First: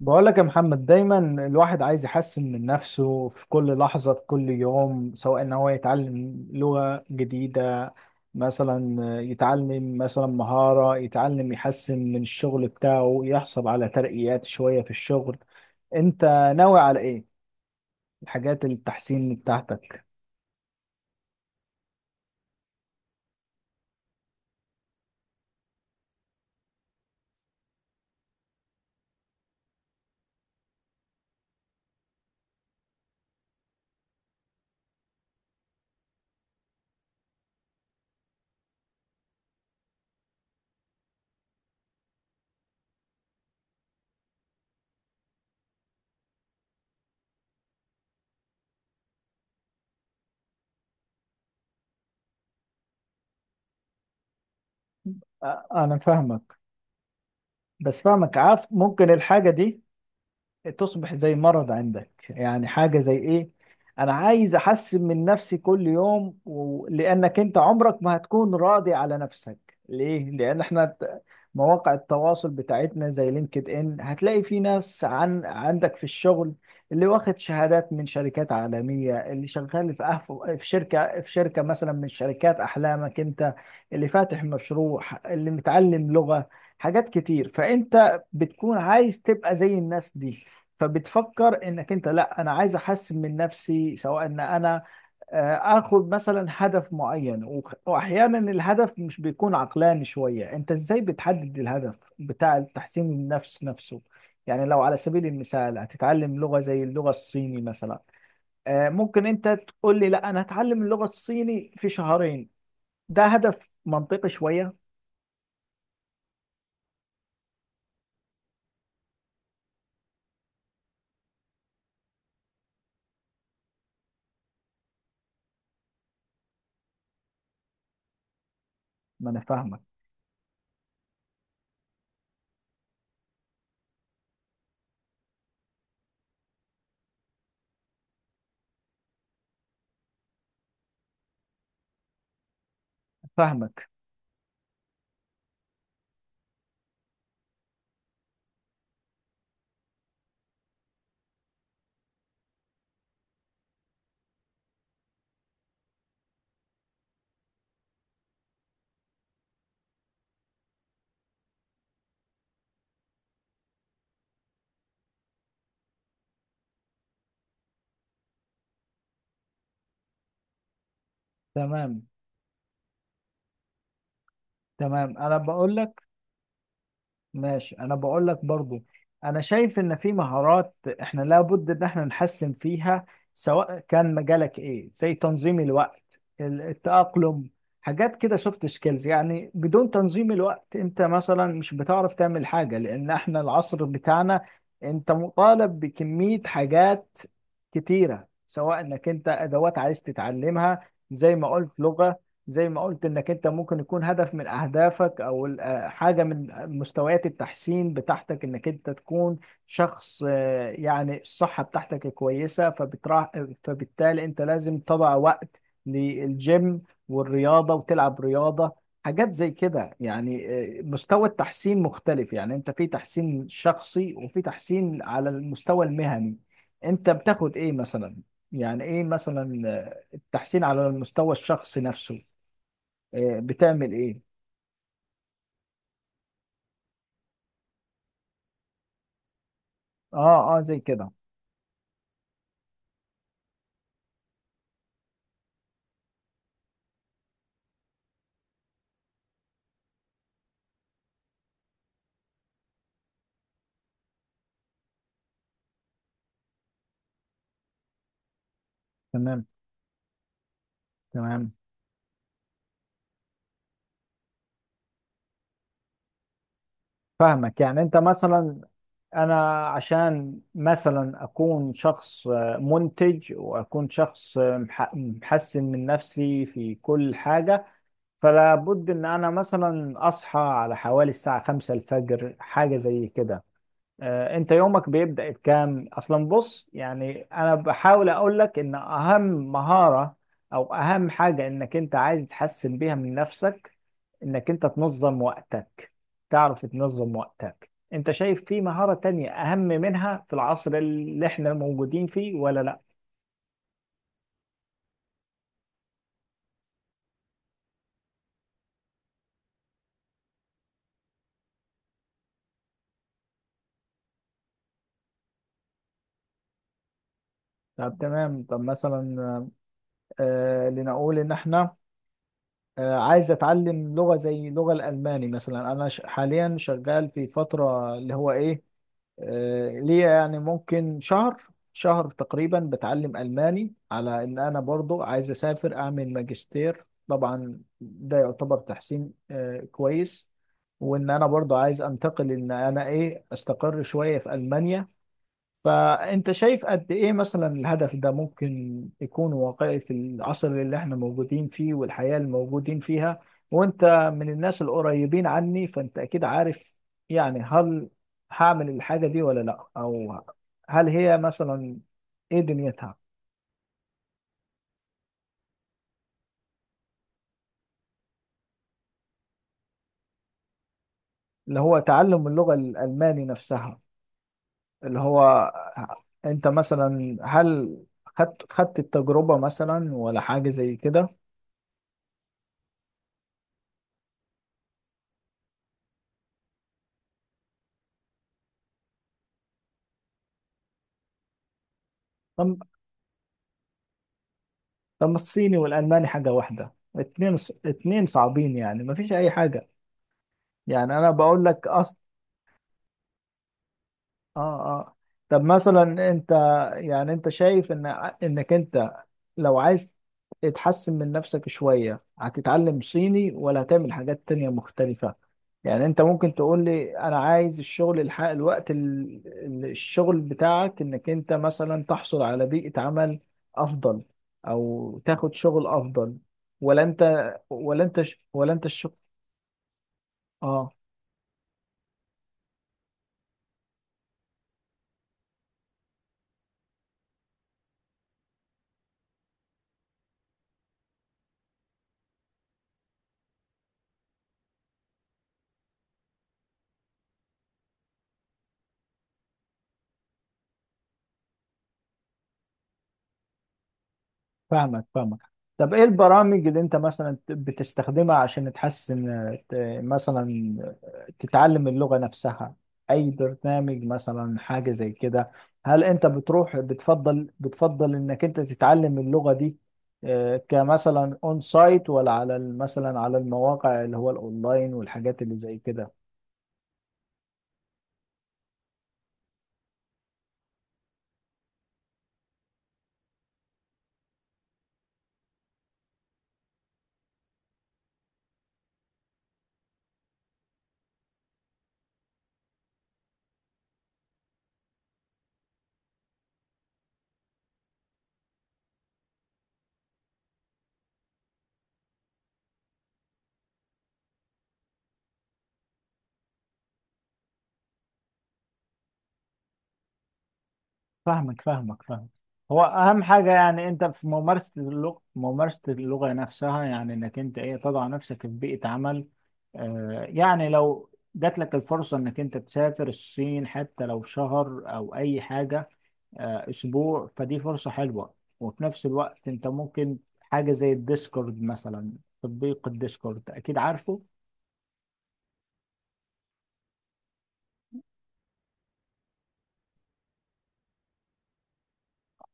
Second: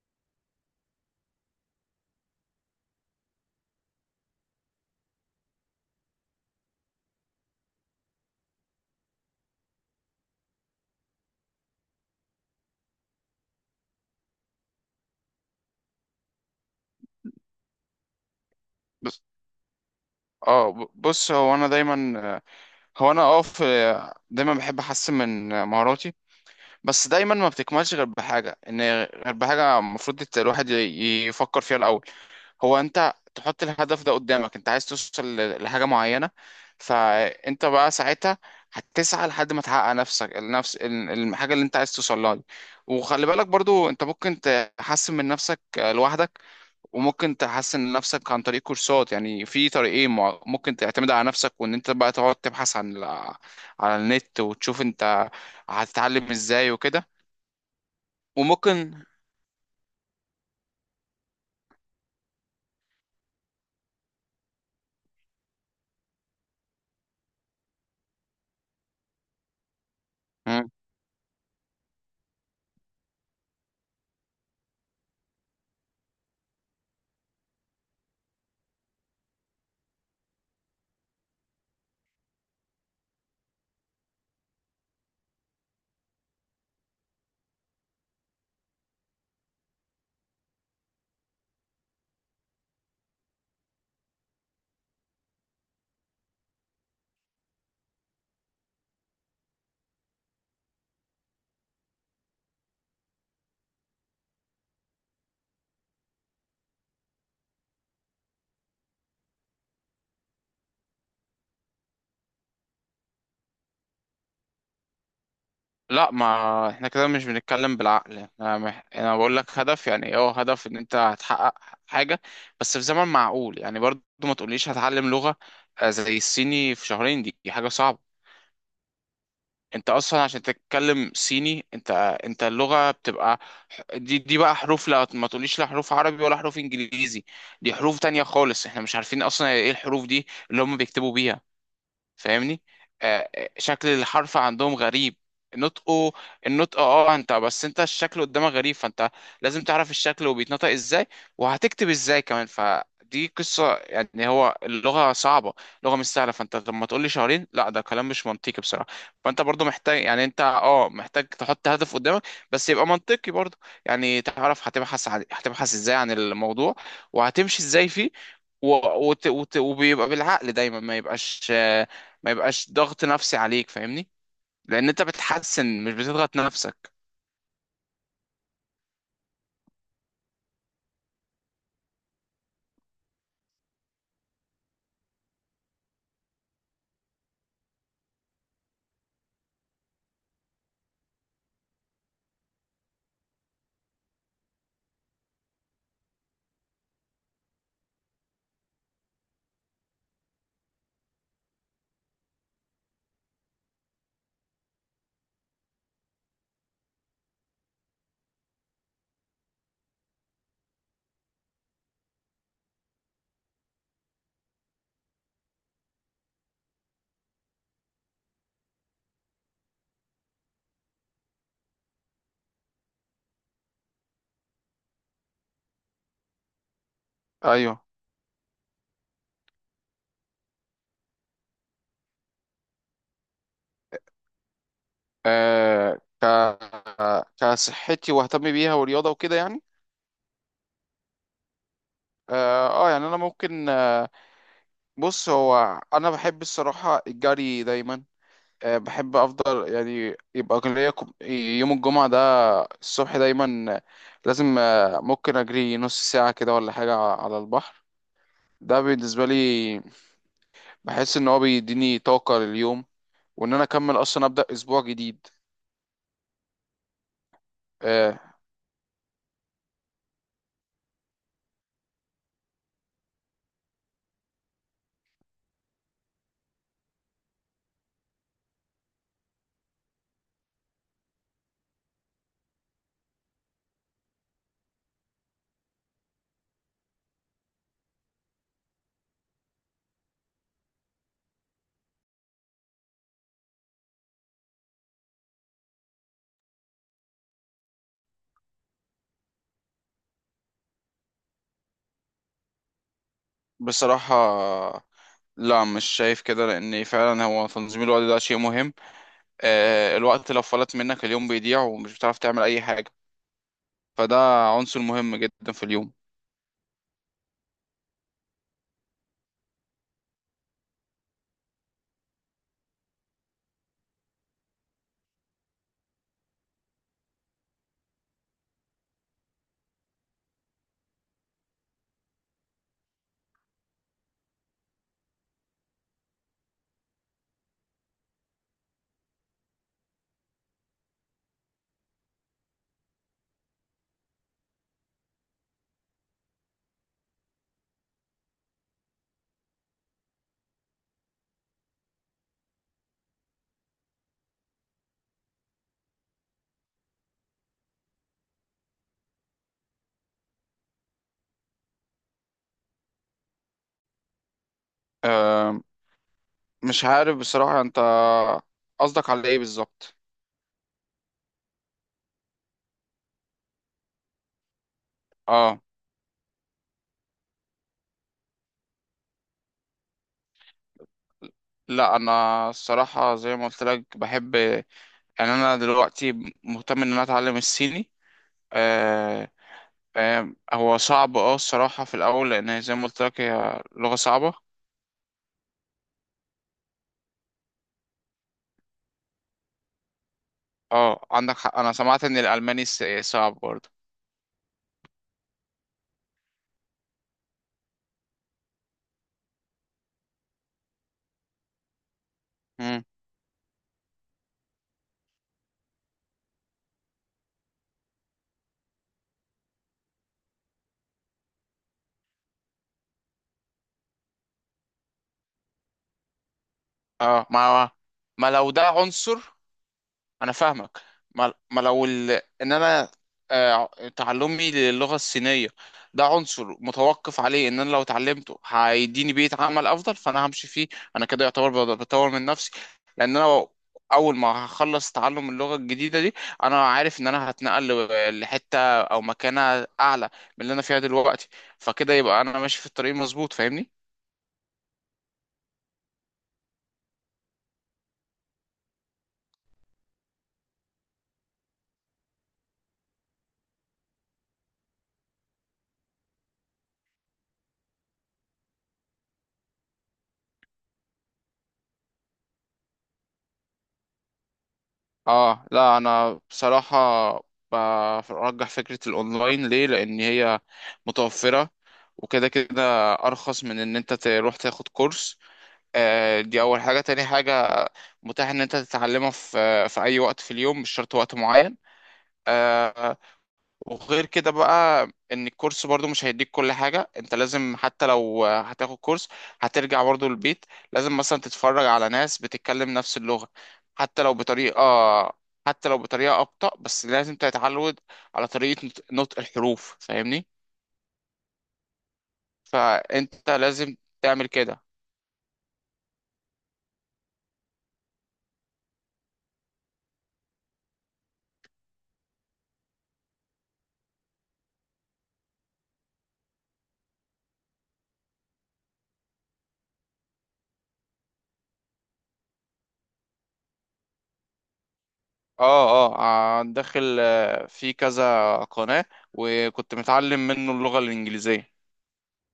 بقول لك يا محمد دايما الواحد عايز يحسن من نفسه في كل لحظة في كل يوم، سواء ان هو يتعلم لغة جديدة مثلا، يتعلم مثلا مهارة، يتعلم يحسن من الشغل بتاعه، يحصل على ترقيات شوية في الشغل. انت ناوي على ايه الحاجات بس، التحسين بتاعتك؟ بص. هو انا دايما، هو انا اه في دايما بحب احسن من مهاراتي. بس دايما ما بتكملش غير بحاجه، غير بحاجه المفروض الواحد يفكر فيها الاول. هو انت تحط الهدف ده قدامك، انت عايز توصل لحاجه معينه، فانت بقى ساعتها هتسعى لحد ما تحقق نفسك، الحاجه اللي انت عايز توصل لها دي. وخلي بالك برضو، انت ممكن تحسن من نفسك لوحدك، وممكن تحسن نفسك عن طريق كورسات، يعني في طريقين، ممكن تعتمد على نفسك وان انت بقى تقعد تبحث على النت وتشوف انت انا هتتعلم فاهمك، ازاي وكده، بس فاهمك. عارف وممكن. ممكن الحاجة دي تصبح زي مرض عندك، يعني حاجة زي ايه. انا عايز احسن من نفسي كل يوم. لانك انت عمرك ما هتكون راضي على نفسك، ليه؟ لان مم. احنا مواقع التواصل بتاعتنا زي لينكد ان، هتلاقي في ناس عندك في الشغل اللي واخد شهادات من شركات عالمية، اللي شغال في في شركة، في شركة مثلا من شركات احلامك انت، اللي فاتح مشروع، اللي متعلم لغة، حاجات كتير. فانت بتكون عايز تبقى زي الناس دي، فبتفكر انك انت، لا انا عايز احسن من نفسي. سواء ان انا اخد مثلا هدف معين واحيانا الهدف مش بيكون عقلاني شوية. انت ازاي بتحدد الهدف بتاع تحسين النفس نفسه؟ يعني لو على سبيل المثال هتتعلم لغة زي اللغة الصيني مثلا، ممكن انت تقول لي لا انا هتعلم اللغة الصيني في شهرين، ده هدف منطقي شوية؟ لا، ما احنا كده مش بنتكلم بالعقل، انا بقول لك هدف، يعني هدف ان انت هتحقق حاجة بس في زمن معقول. يعني برضو ما تقوليش هتعلم لغة زي الصيني في شهرين، دي حاجة صعبة. ما انا فاهمك، انت اصلا عشان تتكلم صيني، انت اللغة بتبقى دي بقى حروف. لا، ما تقوليش لا حروف عربي ولا حروف انجليزي، دي حروف تانية خالص، احنا مش عارفين اصلا ايه الحروف دي اللي هم بيكتبوا بيها، فاهمني؟ فاهمك. شكل الحرف عندهم غريب، نطقه النطق، انت بس، انت الشكل قدامك غريب، فانت لازم تعرف الشكل وبيتنطق ازاي وهتكتب ازاي كمان، فدي قصة. يعني هو اللغة صعبة، اللغة مش سهلة، فانت لما تقول لي شهرين لا، ده كلام مش منطقي بصراحة. فانت برضو محتاج، يعني انت محتاج تحط هدف قدامك بس يبقى منطقي برضو. يعني تعرف هتبحث ازاي عن الموضوع وهتمشي ازاي فيه، و... وبيبقى بالعقل دايما، ما يبقاش آه، تمام، ما يبقاش ضغط نفسي عليك، فاهمني؟ لان انت تمام، انا بقول بتحسن مش لك، بتضغط نفسك. ماشي. انا بقول لك برضو، انا شايف ان في مهارات احنا لابد ان احنا نحسن فيها، سواء كان مجالك ايه، زي تنظيم الوقت، التأقلم، حاجات كده، سوفت سكيلز يعني. بدون تنظيم الوقت انت مثلا مش بتعرف تعمل حاجة، لان احنا العصر بتاعنا انت مطالب بكمية حاجات كتيرة، سواء انك انت ادوات عايز تتعلمها زي ما قلت لغة، زي ما قلت انك انت ممكن يكون هدف من اهدافك، او حاجه من مستويات التحسين بتاعتك، انك انت تكون شخص يعني الصحه بتاعتك كويسه فبترا، فبالتالي انت لازم تضع وقت للجيم والرياضه وتلعب رياضه، حاجات زي كده يعني. مستوى التحسين مختلف، يعني انت في تحسين شخصي وفي تحسين على المستوى المهني. انت بتاخد ايه ايوه. مثلا؟ يعني ايه مثلا التحسين على المستوى الشخصي نفسه، بتعمل ايه؟ آه ك كصحتي، واهتم بيها والرياضه وكده يعني. اه زي كده. يعني انا ممكن، بص، هو انا بحب الصراحه الجري دايما، بحب افضل يعني، يبقى كان ليا يوم الجمعه ده الصبح دايما، لازم، ممكن اجري نص ساعه كده ولا حاجه على البحر، ده بالنسبه لي، تمام، بحس ان هو تمام، بيديني طاقه لليوم وان انا اكمل اصلا ابدا اسبوع جديد. فاهمك. يعني انت آه مثلا، انا عشان مثلا اكون شخص منتج، واكون شخص محسن من نفسي في كل حاجة، فلا بد ان انا مثلا اصحى على حوالي الساعة 5 الفجر، حاجة زي كده. انت يومك بيبدأ بكام اصلا؟ بص، يعني انا بحاول اقول لك ان اهم مهارة او اهم حاجة انك انت عايز تحسن بيها من نفسك انك انت تنظم وقتك. تعرف تنظم وقتك؟ انت شايف في مهارة تانية اهم منها في العصر اللي احنا موجودين فيه ولا لا؟ بصراحه، لا مش شايف كده، لان فعلا هو تنظيم الوقت ده شيء مهم. الوقت لو فلت منك اليوم بيضيع ومش بتعرف تعمل اي حاجه، فده عنصر مهم جدا في اليوم. طب تمام. طب مثلا لنقول ان احنا، عايز اتعلم لغة زي اللغة الألماني مثلا. انا حاليا شغال في فترة اللي هو ايه، ليا يعني ممكن شهر تقريبا بتعلم ألماني، على إن أنا برضو عايز أسافر أعمل ماجستير. طبعا ده يعتبر تحسين كويس، وإن أنا برضو عايز أنتقل، إن أنا إيه، أستقر شوية في ألمانيا. فأنت شايف قد إيه مثلا الهدف ده ممكن يكون واقعي في العصر اللي إحنا موجودين فيه والحياة اللي موجودين فيها؟ وأنت من الناس القريبين عني فأنت أكيد عارف، يعني هل هعمل الحاجة دي ولا لأ، أو هل هي مثلا إيه دنيتها؟ آه مش عارف بصراحه، انت قصدك على ايه بالظبط؟ اللي هو تعلم اللغة الألماني نفسها. اللي هو اه، أنت مثلا هل خدت التجربة مثلا ولا حاجة زي كده؟ لا انا الصراحه زي ما قلت لك بحب، يعني انا دلوقتي مهتم ان انا اتعلم الصيني. آه، فاهم هو صعب، الصراحة في الأول، لأن طب، هي زي ما قلت لك هي لغة صعبة. طب ما الصيني والالماني حاجه واحده، اتنين، اتنين صعبين، يعني ما فيش اي حاجه. يعني اه، انا عندك بقول حق، لك. أنا سمعت إن الألماني صعب برضه. اه، اه، طب مثلا انت، يعني انت شايف ان انك انت لو عايز تحسن من نفسك شوية هتتعلم مم. صيني ولا هتعمل حاجات تانية مختلفة؟ يعني انت ممكن تقول لي انا عايز الشغل، الحق الوقت الشغل بتاعك، انك انت مثلا تحصل على بيئة عمل افضل او تاخد شغل افضل، اه، ما ما لو ولا ده انت الشغل. عنصر، انا اه، فاهمك، ما لو ان انا آه، تعلمي للغة الصينية، ده عنصر متوقف عليه ان انا لو اتعلمته هيديني بيئة عمل افضل فانا همشي فيه. انا كده يعتبر بطور من نفسي، لان انا اول ما هخلص تعلم اللغة الجديدة دي انا عارف ان انا هتنقل لحتة او مكانة اعلى من اللي انا فيها دلوقتي، فكده يبقى انا ماشي في الطريق مظبوط، فاهمني؟ فاهمك، فاهمك. طب ايه البرامج اللي انت مثلا بتستخدمها عشان تحسن، ت- مثلا تتعلم اللغة نفسها؟ اي برنامج مثلا، حاجة زي كده. هل انت بتروح، بتفضل انك انت تتعلم اللغة دي كمثلا اون سايت، ولا على مثلا على المواقع اللي هو الاونلاين والحاجات اللي اه، زي لا كده؟ انا بصراحة برجح فكرة الاونلاين، ليه؟ لان هي متوفرة، وكده كده ارخص من ان انت تروح تاخد كورس. دي اول حاجة. تاني حاجة، متاح ان انت تتعلمها في اي وقت في اليوم، مش شرط وقت معين. آه، وغير كده بقى، ان الكورس برضو مش هيديك كل حاجة، انت لازم حتى لو هتاخد كورس هترجع برضو البيت، لازم مثلا تتفرج على ناس بتتكلم نفس اللغة، حتى لو بطريقة، حتى لو بطريقة أبطأ، بس لازم تتعود على طريقة نطق الحروف، فاهمني؟ فاهمك، فاهمك، فاهمك. هو اهم حاجه فانت يعني لازم انت في تعمل ممارسه كده. اللغه، ممارسه اللغه نفسها، يعني انك انت ايه تضع نفسك في بيئه عمل. آه، يعني لو جات لك الفرصه انك انت تسافر الصين حتى لو شهر او اي حاجه، آه، اسبوع، فدي فرصه حلوه. وفي نفس الوقت انت ممكن حاجه زي الديسكورد مثلا، تطبيق الديسكورد اكيد عارفه. داخل في كذا قناة، وكنت متعلم منه اللغة الإنجليزية.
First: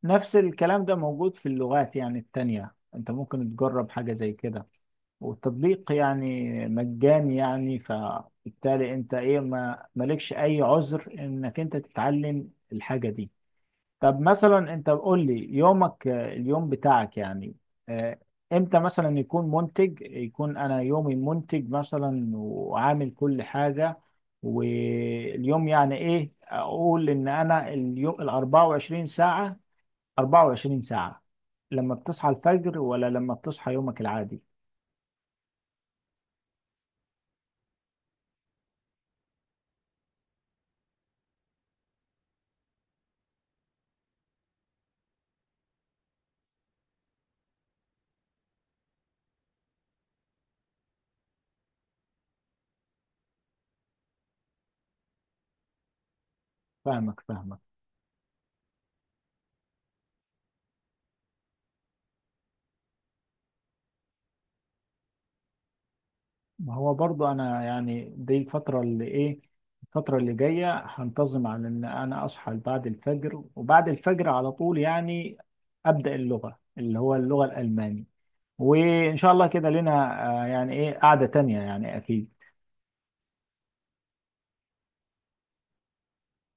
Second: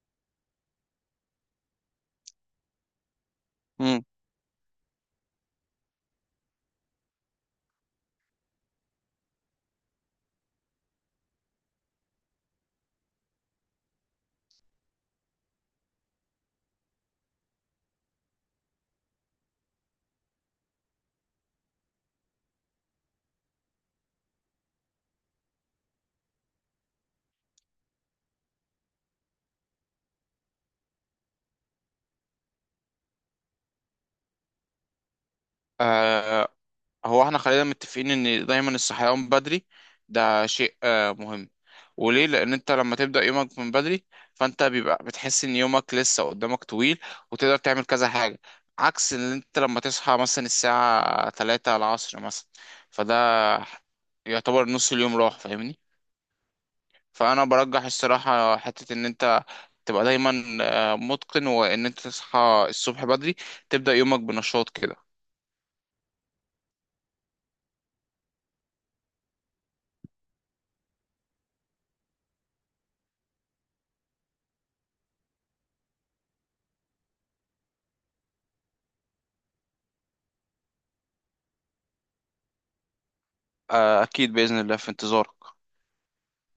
نفس الكلام ده موجود في اللغات يعني التانية، انت ممكن تجرب مم. حاجه زي كده. والتطبيق يعني مجاني يعني، فبالتالي انت ايه ما مالكش اي عذر انك انت تتعلم الحاجة دي. طب مثلا انت قول لي يومك، اليوم بتاعك يعني آه، امتى مثلا يكون منتج؟ يكون انا يومي منتج مثلا وعامل كل حاجة. واليوم يعني ايه؟ اقول ان انا اليوم ال 24 ساعة، 24 ساعة، لما بتصحى الفجر ولا لما بتصحى يومك العادي؟ هو احنا خلينا متفقين ان دايما الصحيان بدري ده شيء مهم، وليه؟ لان انت لما تبدا يومك من بدري فانت بيبقى بتحس ان يومك لسه قدامك طويل، وتقدر تعمل كذا حاجه، عكس ان انت لما تصحى مثلا الساعه 3 العصر مثلا، فده يعتبر نص اليوم راح، فاهمني؟ فاهمك، فانا فاهمك. برجح الصراحه حته ان انت تبقى دايما متقن، وان انت تصحى الصبح بدري، تبدا يومك بنشاط كده. ما هو برضه انا يعني دي الفتره اللي ايه، الفتره اللي جايه هنتظم على ان انا اصحى بعد الفجر، وبعد الفجر على طول يعني ابدا اللغه اللي هو اللغه الالماني، وان شاء الله كده لنا يعني ايه قعده تانية يعني اكيد. اكيد باذن الله في انتظارك.